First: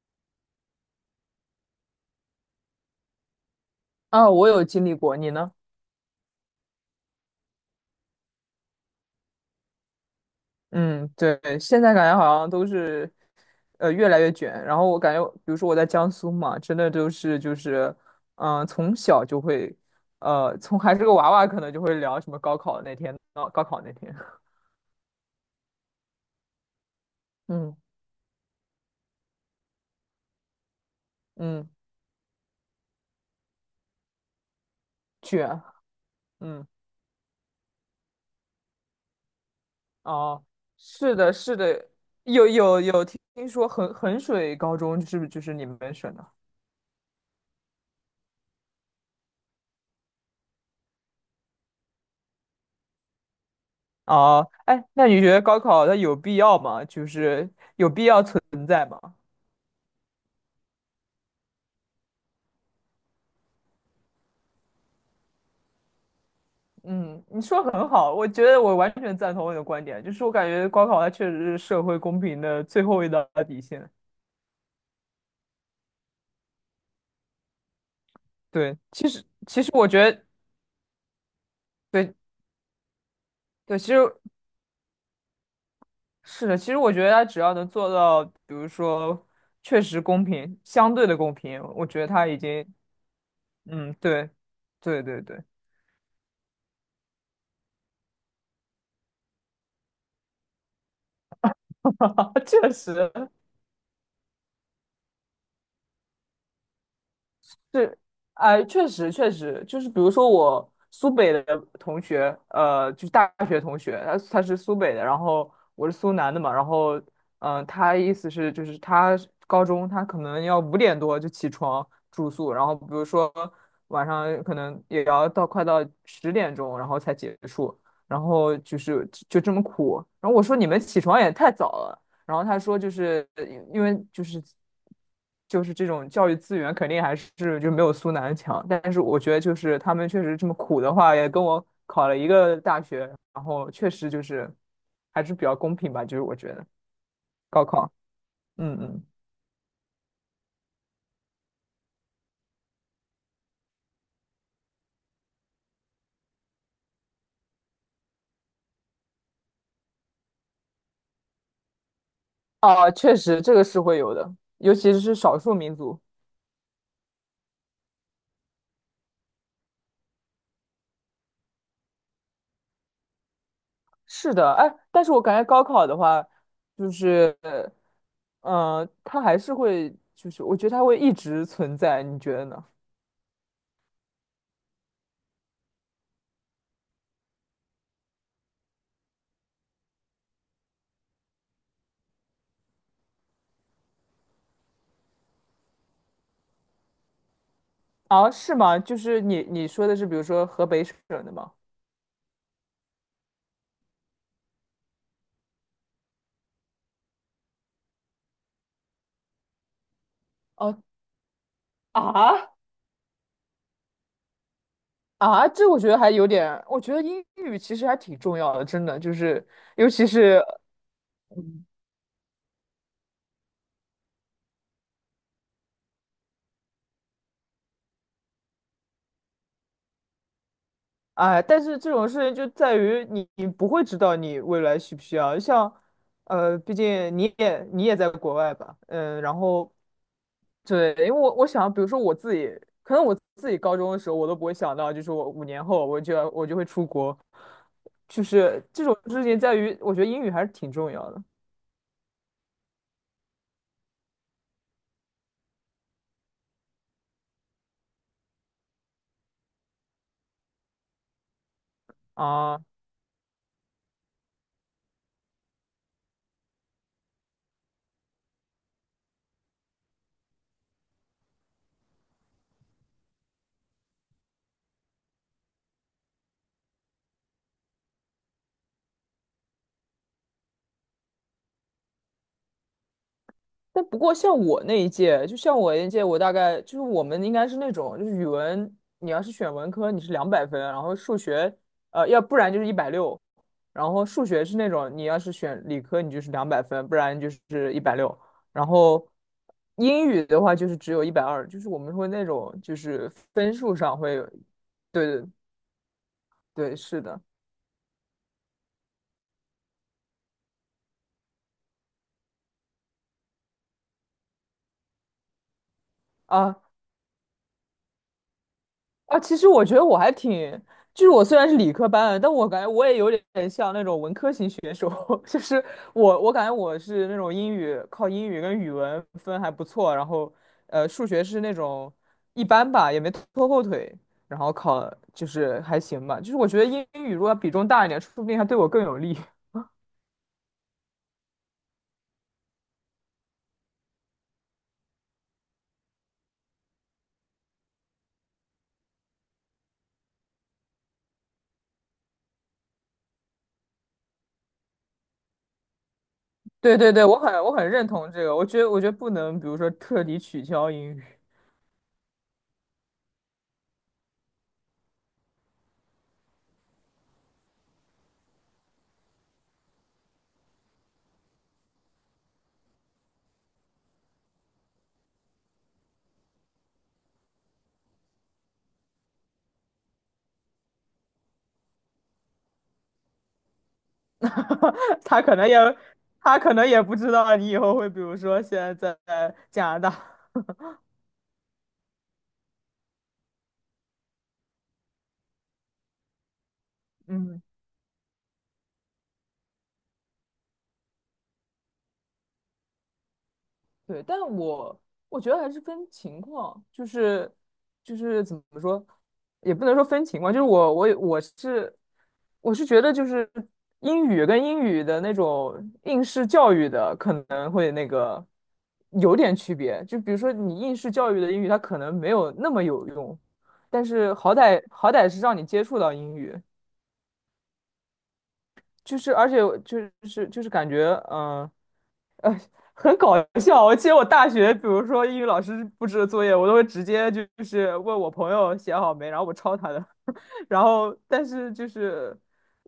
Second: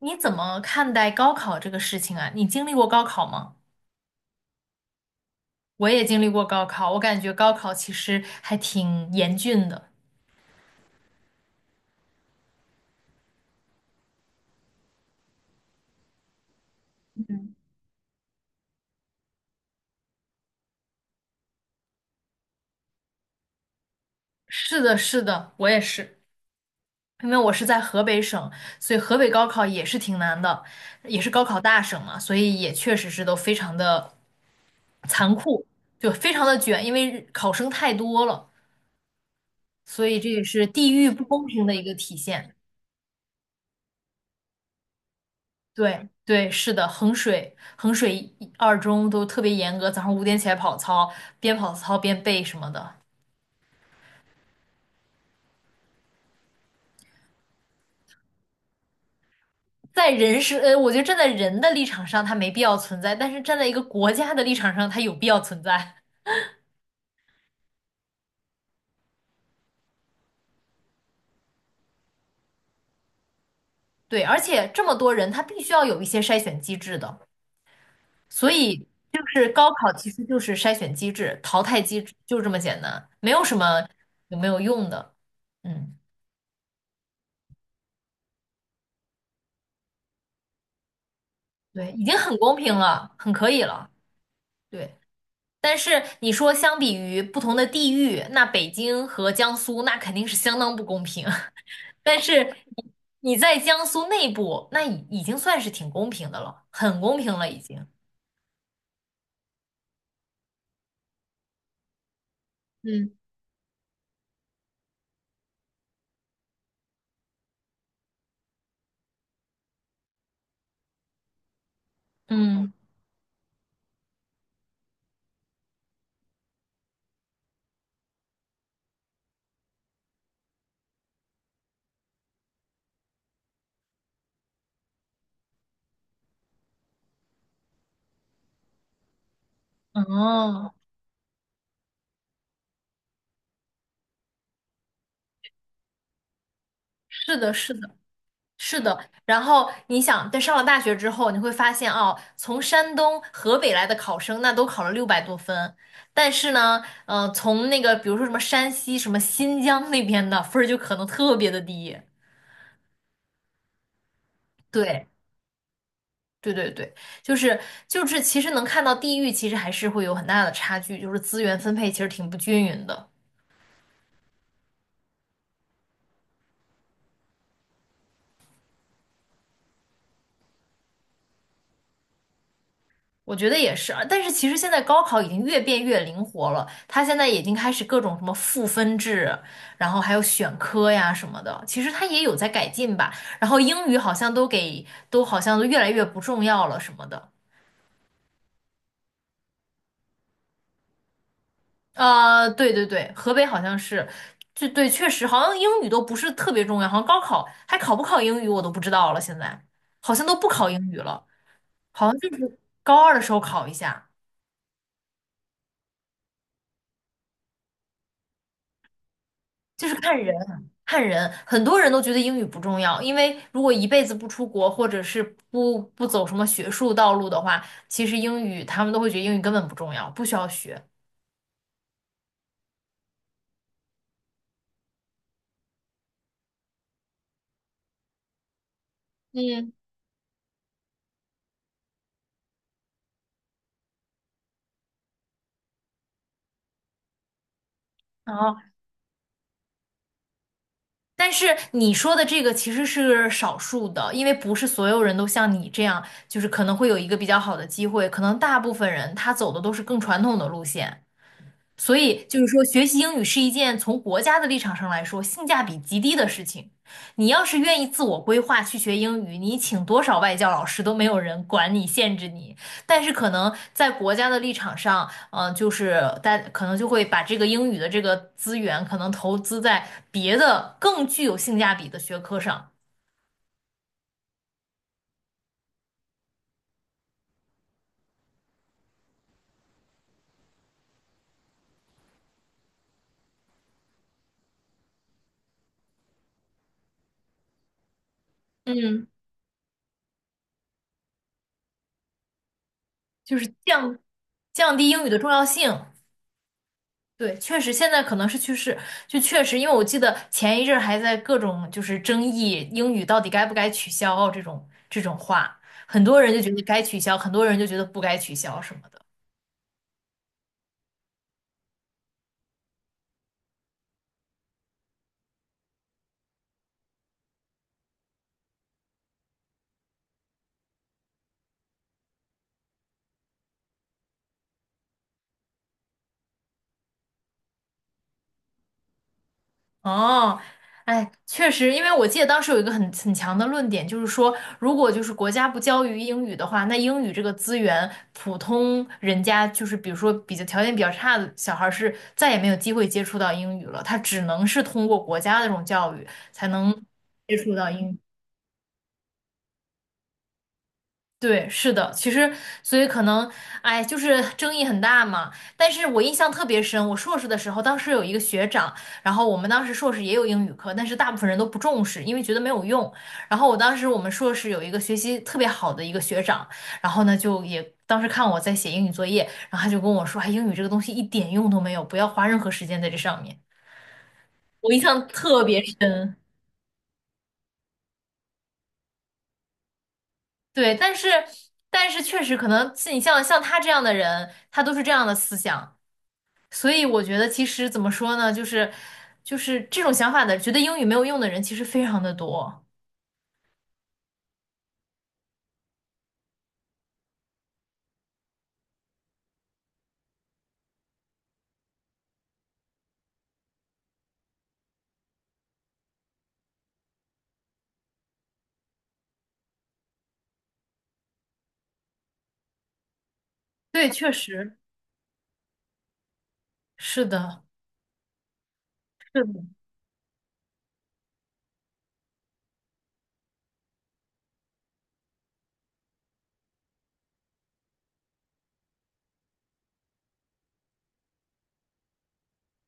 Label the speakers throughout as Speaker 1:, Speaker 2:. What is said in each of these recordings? Speaker 1: 你怎么看待高考这个事情啊？你经历过高考吗？
Speaker 2: 啊，我有经历过，你呢？
Speaker 1: 我也经历过高考，我感觉高考其实还挺严峻的。
Speaker 2: 嗯，对，现在感觉好像都是，越来越卷。然后我感觉，比如说我在江苏嘛，真的都是就是，从小就会，从还是个娃娃，可能就会聊什么高考那天，
Speaker 1: 是的，是的，我也是，因为 我是
Speaker 2: 嗯
Speaker 1: 在河北省，所以河北高考也是挺难的，也是高考
Speaker 2: 嗯，
Speaker 1: 大省嘛，所以也确实是都非常的残
Speaker 2: 卷，
Speaker 1: 酷，就非常的
Speaker 2: 嗯，
Speaker 1: 卷，因为考生太多了，所以这也
Speaker 2: 哦，
Speaker 1: 是地域
Speaker 2: 是
Speaker 1: 不
Speaker 2: 的，
Speaker 1: 公
Speaker 2: 是
Speaker 1: 平的一
Speaker 2: 的，
Speaker 1: 个体
Speaker 2: 有
Speaker 1: 现。
Speaker 2: 有有听说衡水高中是不是就是你们
Speaker 1: 对
Speaker 2: 省的？
Speaker 1: 对，是的，衡水、衡水一二中都特别严格，早上五点起来跑操，边跑操边背什么的。
Speaker 2: 哦，哎，那你觉得高考它有必要吗？就是有必要存在吗？
Speaker 1: 在人是，我觉得站在人的立场上，它没必要存在；但是站在一个国家的立场上，它有必要存在。
Speaker 2: 嗯，你说得很好，我觉得我完全赞同你的观点，就是我感觉高考它确实是社会公平的最后一道底线。
Speaker 1: 对，而且这么多人，他必须要有一些筛选机制的，所
Speaker 2: 对，
Speaker 1: 以
Speaker 2: 其
Speaker 1: 就
Speaker 2: 实
Speaker 1: 是
Speaker 2: 其实
Speaker 1: 高
Speaker 2: 我
Speaker 1: 考
Speaker 2: 觉
Speaker 1: 其实
Speaker 2: 得，
Speaker 1: 就是筛选机制、淘汰机制，
Speaker 2: 对
Speaker 1: 就这么简单，没有什么
Speaker 2: 对，其实
Speaker 1: 有没有用的。嗯，
Speaker 2: 是的，其实我觉得它只要能做到，比如说确实公平，相对的公平，我
Speaker 1: 对，
Speaker 2: 觉
Speaker 1: 已
Speaker 2: 得
Speaker 1: 经
Speaker 2: 它
Speaker 1: 很
Speaker 2: 已
Speaker 1: 公
Speaker 2: 经，
Speaker 1: 平了，很可以了。
Speaker 2: 嗯，对，
Speaker 1: 对。
Speaker 2: 对对对，
Speaker 1: 但是你说相比于不同的地域，那北京和江苏那肯定是相当不公平。但是
Speaker 2: 确
Speaker 1: 你
Speaker 2: 实，
Speaker 1: 你在江苏内部，那已经算是挺公平的了，很公平了已经。
Speaker 2: 是，哎，确实确实，就是比如说我苏北的同学，就是
Speaker 1: 嗯，
Speaker 2: 大学同学，他是苏北的，然后我是苏南的嘛，然后，他意思是就是他是高中他可能要5点多就起床住宿，然
Speaker 1: 嗯，
Speaker 2: 后比如说晚上可能也要到快到10点钟，然后才结束，然后就是就这么苦，然后我说你们起床也太早了，然后他说，就是因为就是这种教育资源肯定还是就没有苏南强，但是我觉得就是他们确实这么
Speaker 1: 哦，
Speaker 2: 苦的话，也跟我考了一个大学，然后确实就是还是比较公平吧，就是我觉得
Speaker 1: 是的，
Speaker 2: 高
Speaker 1: 是的，
Speaker 2: 考，嗯
Speaker 1: 是的。
Speaker 2: 嗯，
Speaker 1: 然后你想，在上了大学之后，你会发现哦，从山东、河北来的考生，那都考了六百多分，但是呢，从那个比如说什么山西、什么新疆那边的分儿就可能特别的低。
Speaker 2: 啊，确实这个是会有的，尤其
Speaker 1: 对，
Speaker 2: 是少数民族，
Speaker 1: 对对对，就是就是其实能看到地域其实还是会有很大的差距，就是资源分配其实挺不均匀的。
Speaker 2: 是的，哎，但是我感觉高考的话，就是它还是会就是我觉得它会一直存在，你觉得呢？
Speaker 1: 我觉得也是，但是其实现在高考已经越变越灵活了，它现在已经开始各种什么赋分制，然后还有选科呀什么的，其实它也有在改进吧。然后英语好像都给都好像都越来越不重要了什么的。
Speaker 2: 啊，是吗？就是你说的是，比如说河北省的吗？
Speaker 1: 对，河北好像是，就对，确实好像英语都不是特别重要，好像高考还考不考英语我都不知道了，现在好像都不考英
Speaker 2: 哦，
Speaker 1: 语了，好像就
Speaker 2: 啊，
Speaker 1: 是高二的时候考一下，
Speaker 2: 啊，这我觉得还有点，我觉得英语其实还挺重要的，真的，就是
Speaker 1: 就
Speaker 2: 尤
Speaker 1: 是
Speaker 2: 其
Speaker 1: 看人
Speaker 2: 是，
Speaker 1: 看人，很
Speaker 2: 嗯，
Speaker 1: 多人都觉得英语不重要，因为如果一辈子不出国或者是不走什么学术道路的话，其实英语他们都会觉得英语根本不重要，不需要学。
Speaker 2: 哎，但是这种事情就在于你不会知道你未来需不需要，像，毕竟你也在国外吧，嗯，然后。
Speaker 1: 嗯，
Speaker 2: 对，因为我想，比如说我自己，可能我自己高中的时候，我都不会想到，就是我5年后我就会出国，就
Speaker 1: 然后
Speaker 2: 是这种事情在于，我觉得英语还是挺重要的
Speaker 1: 但是你说的这个其实是少数的，因为不是所有人都像你这样，就是可能会有一个比较好的机会，可能大部分人他走的都是更传统的路线。所以就是
Speaker 2: 啊。
Speaker 1: 说，学习英语是一件从国家的立场上来说性价比极低的事情。你要是愿意自我规划去学英语，你请多少外教老师都没有人管你、限制你。但是可能在国家的立场上，就是大可能就会把这个英语的这个资源可能投资在别的更具有性价比的学科上，
Speaker 2: 但不过像我那一届，就像我那一届，我大概就是我们应该是那种，就是语文你要是选文科，你是两百分，然后数学，要不然就是一百六，然后数学是那种你要是选理科，你就是两百分，不然就是一百六，然
Speaker 1: 嗯。
Speaker 2: 后英语的话就是只有120，就是我们会那种就是
Speaker 1: 就
Speaker 2: 分
Speaker 1: 是
Speaker 2: 数上
Speaker 1: 降
Speaker 2: 会有，
Speaker 1: 降低英
Speaker 2: 对
Speaker 1: 语的
Speaker 2: 对
Speaker 1: 重要性。
Speaker 2: 对，是的，
Speaker 1: 对，确实现在可能是趋势，就确实，因为我记得前一阵儿还在各种就是争议英语到底该不该取消这种话，很多人就觉
Speaker 2: 啊，
Speaker 1: 得该取消，很多人就觉得不该取消什么的。
Speaker 2: 啊，其实我觉得我还挺，就是我虽然是理科班的但我感觉我也有点像那种文科型选手，就是我感觉我是那种靠英语跟语文分还不错，然后数学是那种一般吧，也没拖后腿，然后考就是还行吧，就是我觉得英语如果比重大一点，说不定还对我更有利。
Speaker 1: 哦，哎，确实，因为我记得当时有一个很强的论点，就是说，如果就是国家不教育英语的话，那英语这个资源，普通人家就是比如说比较条件比较差的小孩儿是再也没有机会接触到英语了，他只能是通过国家的这种教育才能
Speaker 2: 对对对，我很
Speaker 1: 接
Speaker 2: 我
Speaker 1: 触
Speaker 2: 很
Speaker 1: 到
Speaker 2: 认
Speaker 1: 英语。
Speaker 2: 同这个，我觉得不能比如说彻底取消英语。
Speaker 1: 对，是的，其实所以可能，哎，就是争议很大嘛。但是我印象特别深，我硕士的时候，当时有一个学长，然后我们当时硕士也有英语课，但是大部分人都不重视，因为觉得没有用。然后我当时我们硕士有一个学习特别好的一个学长，然后呢就也当时看我在写英语作业，然后他就跟我说，哎，英语这个东西一点用都没有，不要花任何时间在这上面。我印 象
Speaker 2: 他可
Speaker 1: 特
Speaker 2: 能也
Speaker 1: 别深。
Speaker 2: 他可能也不知道你以后会，比如说现在在加拿大，
Speaker 1: 对，但是但是确实可能是你像他这样的人，他都是这样的思想。所以我觉得
Speaker 2: 嗯，
Speaker 1: 其实怎么说呢，就是就是这种想法的，觉得英语没有用的人其实非常的多。
Speaker 2: 对，但我觉得还是分情况，就是就是怎么说，也不能说分情况，就是我是觉得就是英语跟英语的那种应试教育的可能会那个有点区别，就比如说你应试教育的英语它可能没有那么有用，但
Speaker 1: 对，确
Speaker 2: 是好
Speaker 1: 实
Speaker 2: 歹好歹是让你接触到英语，
Speaker 1: 是的，
Speaker 2: 就是
Speaker 1: 是
Speaker 2: 而且
Speaker 1: 的。
Speaker 2: 就是就是感觉很搞笑。我记得我大学，比如说英语老师布置的作业，我都会直接就是问我朋友写好没，然后我抄他的。然后但是就是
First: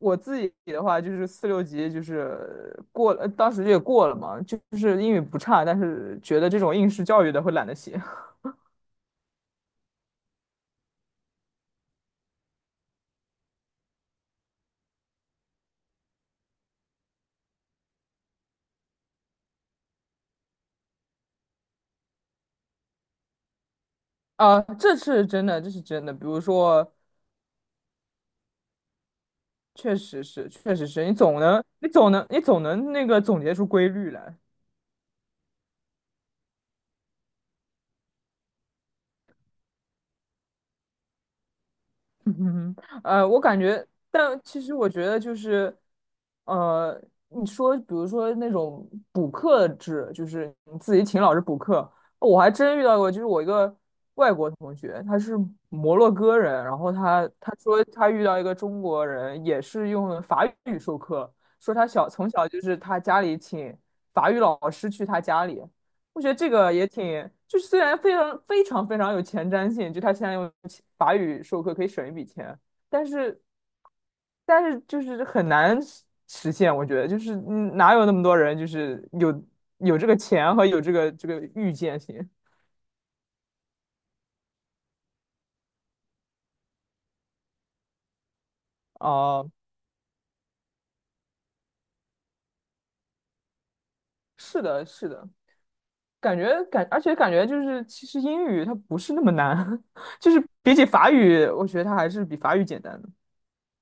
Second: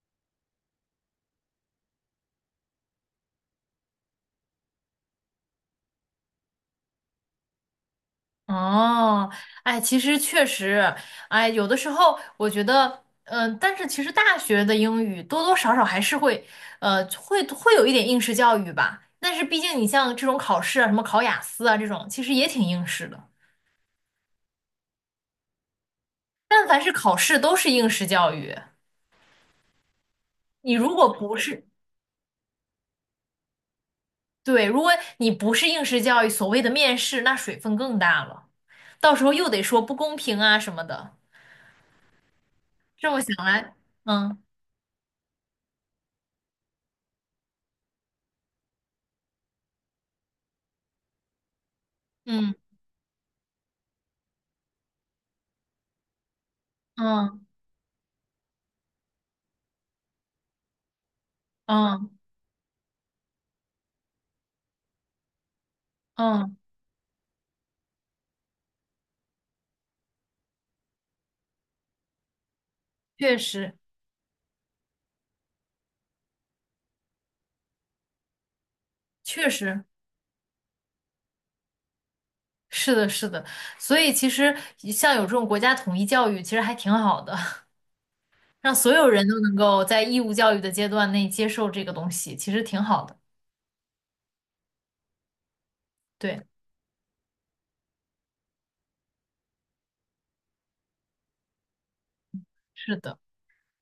Speaker 2: 我自己的话，就是四六级就是过了，当时也过了嘛，就是英语不差，但是觉得这种应试教育的会懒得写。
Speaker 1: 哦，哎，其实确实，哎，有的时候我觉得，但是其实大学的英语多多少少还是会，会有一点应试教育吧。但是毕竟你像这种考试啊，什么考雅思啊这种，其实也挺应试的。
Speaker 2: 啊，这是真的，这是真的。比如
Speaker 1: 但凡是
Speaker 2: 说，
Speaker 1: 考试，都是应试教育。
Speaker 2: 确实是，
Speaker 1: 你
Speaker 2: 确实
Speaker 1: 如
Speaker 2: 是
Speaker 1: 果不是，
Speaker 2: 你总能那个总结出规律来。
Speaker 1: 对，如果你不是应试教育，所谓的面试，那水分更大了，到时候又得说不公平啊什么的。
Speaker 2: 嗯哼，嗯，
Speaker 1: 这么想
Speaker 2: 我感
Speaker 1: 来，
Speaker 2: 觉，但
Speaker 1: 嗯
Speaker 2: 其实我觉得就是，呃，你说，比如说那种补课制，就是你自己请老师补课，我还
Speaker 1: 嗯
Speaker 2: 真遇到过，就是我一个外国同学，他是摩洛哥人，然后他
Speaker 1: 嗯
Speaker 2: 他说他遇到一个中国人，也是用法语授课，说他小
Speaker 1: 嗯
Speaker 2: 从小就是他家里请法语老师去他家里，我觉得这
Speaker 1: 嗯，
Speaker 2: 个也挺，就是虽然非常非常非常有前瞻性，就他现在用其法语授课可以省一笔钱，但
Speaker 1: 确
Speaker 2: 是
Speaker 1: 实
Speaker 2: 但是就是很难实现，我觉得就是嗯哪有那么多人就是有
Speaker 1: 确实
Speaker 2: 有这个钱和有这个预见性
Speaker 1: 是的，是的。所以其实像有这种国家统一教育，其实还挺好的，让所有人都
Speaker 2: 啊，
Speaker 1: 能够在义务教育的阶段内接受这个东西，其实挺好的。
Speaker 2: 是的，是的，感
Speaker 1: 对，
Speaker 2: 觉感而且感觉就是其实英语它不是那么难，就是比起法语，我觉得它还是比法语简
Speaker 1: 是
Speaker 2: 单的。
Speaker 1: 的。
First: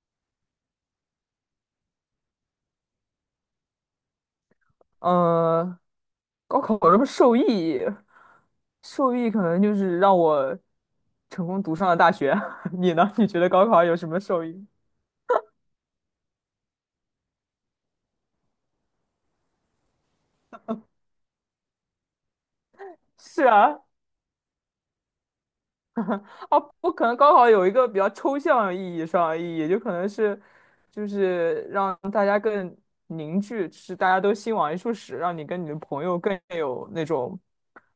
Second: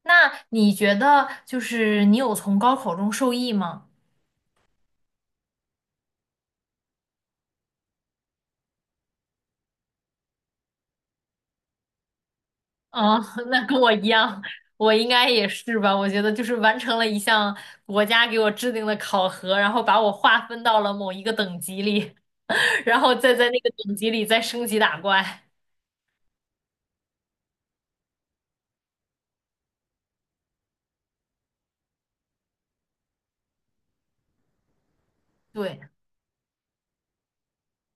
Speaker 1: 那你觉得就是你有从高考中受益吗？
Speaker 2: 呃，高考什么受益？受益可能就是让我成功读上了大学。你呢？
Speaker 1: 哦，
Speaker 2: 你觉得
Speaker 1: 那
Speaker 2: 高
Speaker 1: 跟
Speaker 2: 考
Speaker 1: 我
Speaker 2: 有
Speaker 1: 一
Speaker 2: 什么
Speaker 1: 样，
Speaker 2: 受益？
Speaker 1: 我应该也是吧。我觉得就是完成了一项国家给我制定的考核，然后把我划分到了某一个等级里，然后再
Speaker 2: 是
Speaker 1: 在那个
Speaker 2: 啊，
Speaker 1: 等级里再升级打怪。
Speaker 2: 哦，不可能，高考有一个比较抽象意义上的意义，就可能是就是让大家更凝聚，是大家都心往一处使，让你跟你的
Speaker 1: 对，
Speaker 2: 朋友更有那种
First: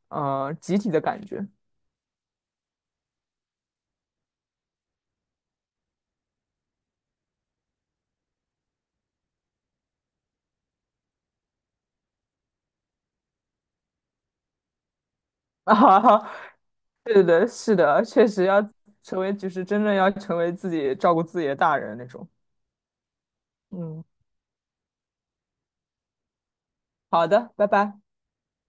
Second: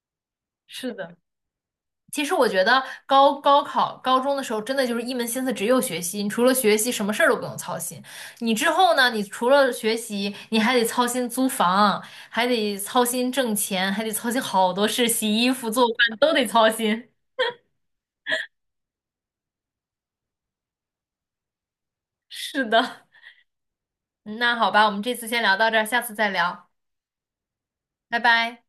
Speaker 2: 集体
Speaker 1: 是
Speaker 2: 的
Speaker 1: 的。
Speaker 2: 感觉。
Speaker 1: 其实我觉得高中的时候，真的就是一门心思只有学习，你除了学习什么事儿都不用操心。你之后呢，你除了学习，你还得操心租房，还得操心挣钱，还得操心好多事，洗衣 服、做饭
Speaker 2: 啊，
Speaker 1: 都得操心。
Speaker 2: 对对对，是的，确实要成为就是真正要成为自己照顾自己的大人那种。
Speaker 1: 是的。
Speaker 2: 嗯，
Speaker 1: 嗯那好吧，我们这次先聊到这儿，下次再聊，
Speaker 2: 好的，拜拜。
Speaker 1: 拜拜。